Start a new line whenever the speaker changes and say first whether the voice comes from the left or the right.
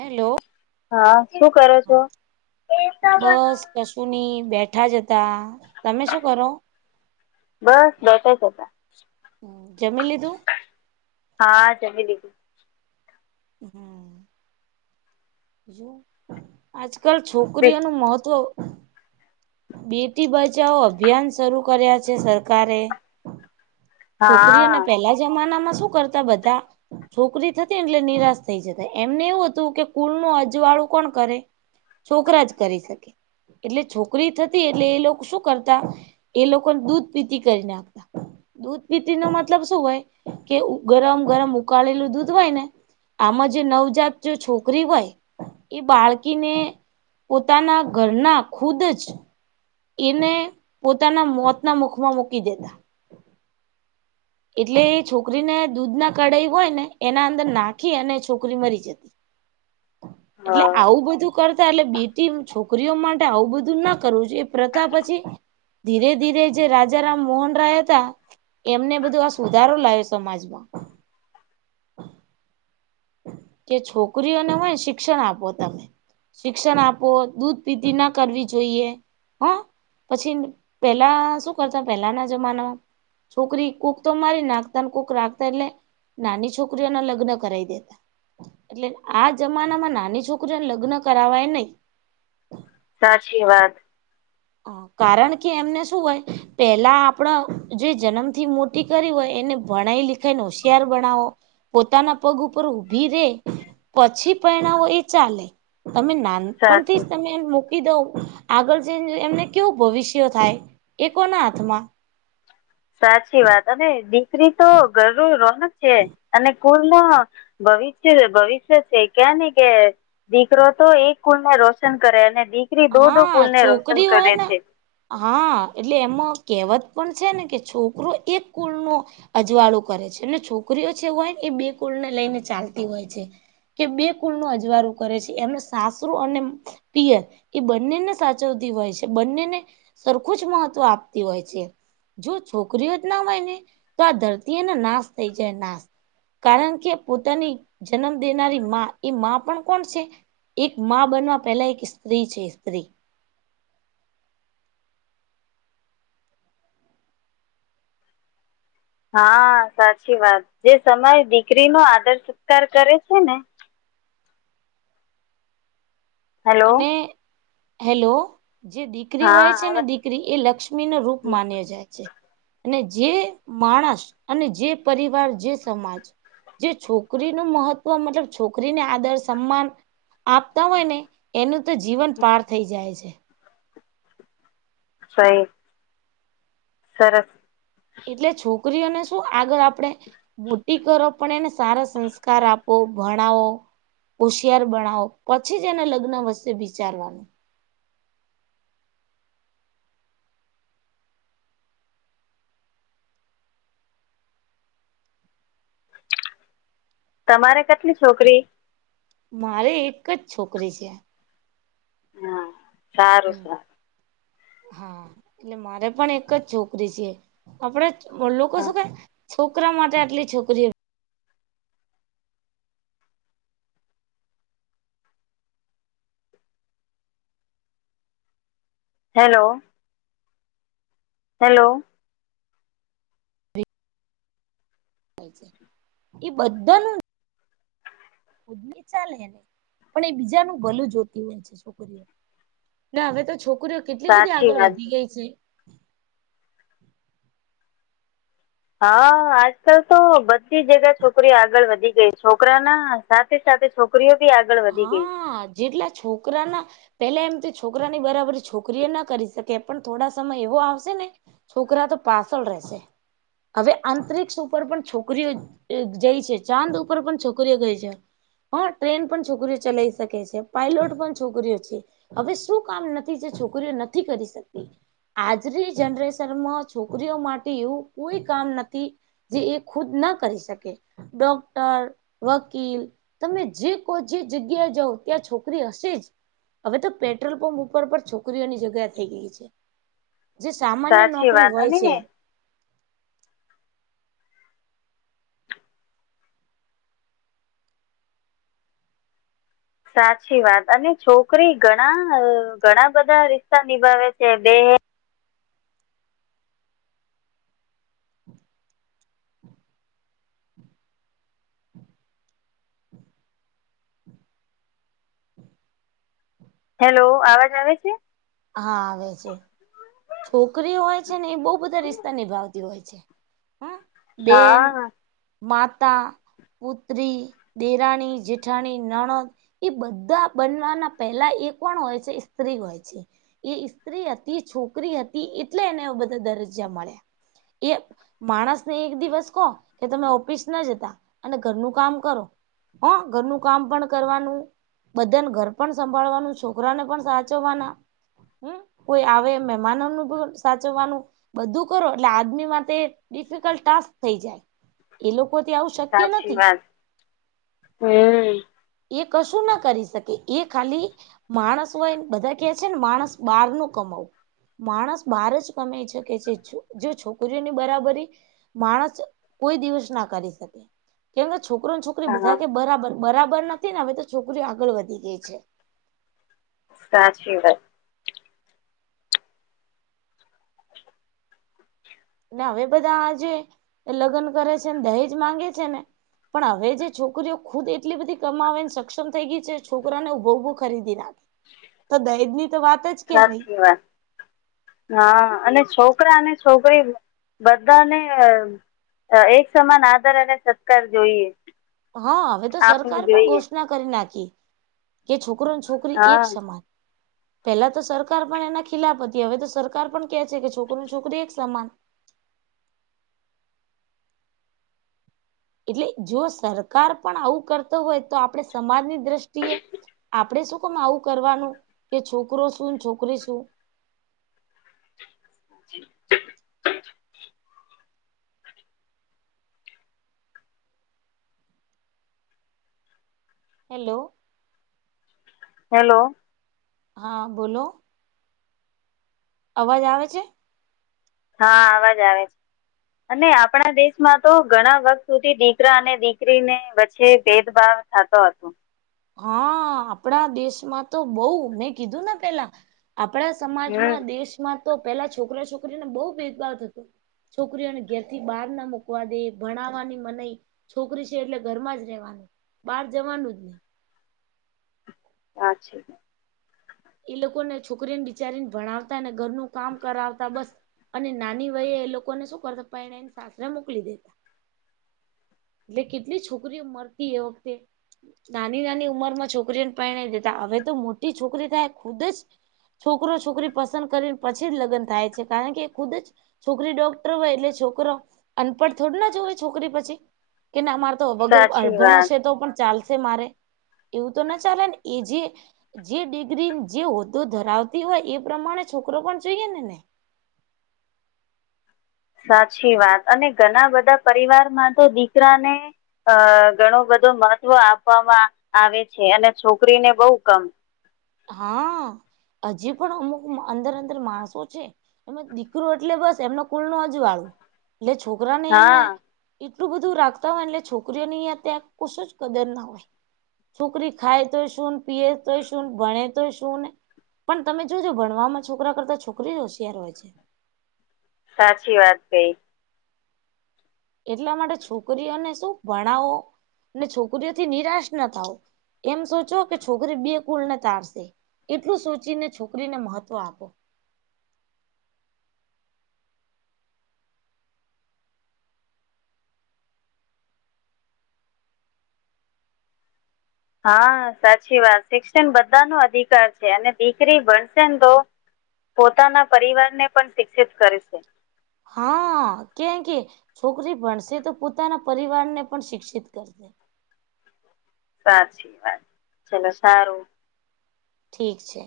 right: Hello
left: હા શું કરો છો?
right: બસ કશું નહી બેઠા જતા તમે શું કરો?
left: બસ બેટા જ હતા
right: જમી લીધું
left: હા જ દીધી- -
right: હમ. જો આજકાલ છોકરીઓનું મહત્વ- - બેટી બચાવો અભિયાન શરૂુ કર્યા છે સરકારે- - છોકરીઓને
left: હા
right: પેલા જમાનામાં શું કરતા બધા- - છોકરી થતી ને એટલે નિરાશ થઈ જતા એમને એવું હતું કે કુલ નું અજવાળું કોણ કરે- - છોકરા જ કરી શકે એટલે છોક- - છોકરી થતી એટલે એ લોકો શું કરતા એ લોકોને દૂધ પીતી કરીનેખતા- - દૂધ પીતી ન મતલબ શું હોય કે ગરમ ગરમ ઉકાળેલું દૂધ હોય ને- - આમાં જે નવજાત જો છોકરી હોય- - એ બાળકીને પોતાના ઘરના ખુદ જ એને પોતાના મોતના મુખમાં મૂકી દેતા- - એટલે એ છોકરીને દૂધ ના કઢાઈ હોય ને એના અંદર નાખી અને છોકરી મરી જતી- - એટલે
left: હા
right: આવું બધું કરતા એટલે બેટી છોકરીઓ માટે આવું બધું ના કરવું જોએ. પ્રથા પછી ધીરે ધીરે જે રાજાારામ મોહન રાય હતા- - એમને બધું આ સુધારો લાવ્યો સમાજમાં- - કે છોકરીઓને હોયને શિક્ષણ આપો તમે- - શિક્ષણ આપો દૂધ પીતી ના કરવી જોઈએ હા- - પછી પેલા શું કરતા પેલાના જમાનામાં? છોકરી કુક તો મારી નાખતા ને કૂક રાખતા એટલે નાની છોકરીઓને લગ્ન કરાવ દેતા- - એટલે આ જમાના માં નાની છોકરીઓને લગ્ન કરાવાય નહી
left: સાચી વાત
right: હ કારણ કે એમને શું હોય- - પેલા આપણા જે જન્મથી મોટી કરી હોય એને ભણાઈ લિખાઈને હોશિયાર ભણાવો- - પોતાના પગ ઉપર ઊભી રે પછી પરહેણાવો એ ચાલે તમે ના- - પણ થી
left: સાચી
right: તમે મૂકી દવ આગળ જને- - એમને કેવું ભવિષ્ય થાય એ કોના હાથમાં- -
left: સાચી વાત અને દીકરી તો ઘર રોનક છે, અને- - કૂલ ના ભવિષ્ય ભવિષ્ય છે, ક્યા નને કે દીકરો તો એક કુલ ને રોશન કરે અને દીકરી દો દો
right: હા
left: કુલને રોશન
right: છોકરી હોય
left: કરે
right: ને
left: છે.
right: હા એટલે એમાં કહેવત પણ છે, ને કે છોકરો એક કુલનો અજવાળું કરે છે, અને છોકરીઓ છે, હોય ને એ બે કુળને લઈને ચાલતી હોય છે. કે બે કુલ ન અજવારું કરે છે, એમને સાસુ અને પિયર એ બંનેને સાચવતી હોય છે, બંનેને સરખું જ મહત્વ આપતી હોય છે. જો છોકરીઓ જ ના હોય ને તો, આ ધરતી એને નાશ થઈ જાય નાશ કારણ કે પોતાની જન્મ દેનારી માં એ માં પણ કોણ છે? એક માં બનવા પહેલા એક સ્ત્રી છે, સ્ત્રી
left: હા સાચી વાત જે સમય દીકરી નો આદર સત્કાર કરે છે, ને હેલો
right: અને હેલો જે દીકરી
left: હા
right: હોય છે, ને દીકરી એ લક્ષ્મી નો રૂપ
left: આવે
right: માન્યો જાય છે. અને જે માણસ અને જે પરિવાર જે સમાજ જે છોકરી ન મહત્વ મતલબ છોકરીને આદર સન્માન આપતા હોય ને એનું તો જીવન પાર થઈ જાય છે.
left: સા સરારસ
right: એટલે છોકરીઓને શું આગળ આપણેે મોટી કરો પણ એને સારા સંસ્કાર આપો ભણાવો હોશિયાર બનાાવો પછી જ એના લગ્ન વશે વિચારવાનું.
left: તમારે કેટલી છોકરી
right: મારે એક જ છોકરી છે.
left: હા
right: હમ
left: સારું
right: હા એટલે મારે પણ એક જ છોકરી છે, આપડે લોકો શું ક છોકરા માટે આટલી છોકરી
left: હેલો હેલો.
right: એ બધાનું ચાલેને પણ એ બીજાનું ભલ જોતી હોય છે, છોકરીઓ ના હવે તો છોકરીઓ કેટલી બધી
left: સાચી
right: આગળ
left: વાત
right: વધી ગઈ છે.
left: હા આજકાલ તો બધી જગ્યા છોકરીઓ આગળ વધી ગઈ છોકરા ના સા સાથે સાથે છોકરીઓ બી આગળ વધી ગઈ
right: હા જેટલા છોકરાના પેલા એમ તો છોકરાની બરાબર છોકરી એ ના કરી શકે એ પણ થોડા સમય એવો આવશે ને છોકરા તો પાછળ રહેશે હવે આંતરિક્ષ ઉપર પણ છોકરીઓ જાય છે ચાંદ ઉપર પણ છોકરીઓ ગઈ છે હ ટ્રેન પણ છોકરીઓ ચલાઈ શકે છે પાયલોટ પણ છોકરીઓ છે હવે શું કામ નથી જે છોકરીઓ નથી કરી શકતી આજની જનરેશનમાં છોકરીઓ માટે એવું કોઈ કામ નથી જે એ ખુદ ના કરી શકે ડોક્ટર વકીલ તમે જે લોકો જે જગ્યા જાાવ ત્યાં છોકરી હશે જ હવે તો પેટ્રોલ પંપ ઉપર પણ છોકરીઓની જગ્યા થઈ ગઈ છે જે સામાન્ય
left: સાચી
right: નોકરી
left: વાત
right: હોય
left: અને
right: છે
left: સાચી વાત અને છોકરી ઘણા ઘણા બધા રિશ્તા નિભાવે છે બે હેલો અવાજ આવે છે
right: હા આવે છે છોકરી હોય છે ને એ બહ બધા રિશ્તા નિભાવતી હોય છે હમ બેન
left: હા
right: માતા પુત્રી દેરાણી જેઠાણી નણદ એ બધા બનવાના પહેલા એ કોણ હોય છે સ્ત્રી હોય છે એ સ્સ્ત્રી હતી છોકરી હતી એટલે એને બધા દરજ્જા મળ્યા એ માણસ ને એક દિવસ કહો કે તમે ઓફિસ ના જતા અને ઘરનું કામ કરો હ ઘરનું કામ પણ કરવાનું બધને ઘર પણ સંભાળવાનું છોકરાને પણ સાચવવાના કોઈ આવે માનવ નનું બ સાચવવાનું બધું કરો એટલે આદમી માટે ડિફિકલ્ટ ટાસ્ક થઈ જાય એ લોકો ત આવ શકે
left: સાચી વાત હમ
right: એ કશું ના કરી શકે એ ખાલી માણસ હોય બધા કે છે ને માણસ બહાર નું કમાવું માણસ બહાર જ કમાઈ શકે છે જો છોકરીઓની બરાબરી માણસ કોઈ દિવસ ના કરી શકે કેમકે છોકરો છોક છોકરી
left: હા
right: બધા કે બરાબર બરાબર નથી ને હવે તો છોકરીઓ આગળ વધી ગઈ છે
left: સાચી
right: ને હવે બધા આજ લગ્ન કરે છે દહેજ માંગે છે ને પણ હવે જે છોકરીઓ ખુદ એટલી બધી કમાવે ને સક્ષમ થઈ ગઈ છે છોકરાને ઉભો ઉભો ખરીદી નાખે તો દહીજ ની તો વાત જ
left: ના
right: ક્યાં રહી
left: શવાય હા અને છોકરા અને છોકરી બધાને એક સમાન આદર અને સત્કાર જોઈએ
right: હા હવે તો સરક
left: આપવું
right: પણ
left: જોઈએ
right: ઘોષણા કરી નાખી કે છોકરોને છોક નકરી
left: હા
right: એક સમાજ પેલા તો સરકાર પણ એના ખિલાફ હતી હવે તો સરકાર પણ કે છે કે છોકરીની છોકરી એક સમાન એટલે જો સરકાર પણ આવું કરતો હોય તો આપે સમાજની દ્રષ્ટિ આપણે શું ક આવું કરવાનું કે છોકરો શું છોકરી શું
left: [inaudible]
right: હેલો
left: હેલો
right: હા બોલો અવાજ આવે છે
left: હા અવાજ આવે છે અને આપણા દેશમાં તો ઘણા વખત સુધી દીકરા અને દીકરીને વચ્ચે ભેદભાવ ખતો હતોું
right: હા આપણા દેશમાં તો બહ મેં કીધું ને પેલા આપડા
left: હમ
right: સમાજમાં દેશમાં તો પેલા છોકરા છોકરીને બહુ ભેદભાવ થતો છોકરીઓને ઘેરથી બહાર ના મુૂકવા દે ભણાવવાની મને છોકરી છે એટલે ઘરમાં જ રહેવાનું બહાર જવાનું જ નહી
left: હાછી
right: એ લોકોને છોકરીને બિચારીને ભણાવતા અનેને ઘરનું કામ કરાવતા બસ અને નાની વયે એ લોકોને શું કરતા પણ એને એને સાસરે મોકલી દેતા એટલે કેટલી છોકરીઓ મળતી એ વખતે નાની નાની ઉંમર માં છોકરીઓને પરિણ દેતા હવે તો મોટી છોકરી થાય ખુદ જ છોકરો છોકરી પસંદ કરીને પછી જ લગ્ન થાય છે કારણ કે ખુદ જ છોકરી ડોક્ટર હોય એટલે છોકરો અનપડ થોડ ના જ હોય છોકરી પછી કે ના અમારે તો વગર
left: સાચી
right: અડભણ
left: વાત
right: હશે તો પણ ચાલશે મારે એવું તો ના ચાલે એ જે જે ડિગ્રી જે હોદ્દો ધરાવતી હોય એ પ્રમાણે છોકરો પણ જોઈએ ને ને
left: સાચી વાત અને ઘણા બધા પરિવારમાં તો દીકરા ને અ ઘણું બધું મહત્વ આપવામાં આવે છે અને છોકરીને બઉુ કમ
right: હા હજી પણ અમુક અંદર અંદર માણસો છે એ દીકરો એટલે બસ એમનો કુલનો હજુવાળો એટલે છોકરાને એમને
left: હા
right: એટલું બધું રાખતા હોય એટલે છોકરીઓની અત્યાંર કશુજ કદર ના હોય છુકરી ખાઈ તો શું ને પીએ તોય શું ભણે તો શું ને પણ તમે જોજો ભણવામાં છોકરા કરતા છોકરી જ હોશિયાર હોય છે
left: સાચી વાત કઈ
right: એટલા માટે છોકરીઓને શું ભણાવો અને છોકરીઓથી નિરાશ ના થાવો એમ સોચો કે છોકરી બે કુલને તારશે એટલું સોચીને છોકરીને મહત્વ આપો
left: હા સાચી વાત શિક્ષણ બધાનો અધિકાર છે અને દીકરી ભણશે ને તો પોતાના પરિવારને પણ શિક્ષિત કરે છે
right: હા કેમકે છોકરી ભણશે તો પોતાના પરિવારને પણ શિક્ષિત કરશે
left: સાચી વાત ચલો સારું
right: ઠીક છે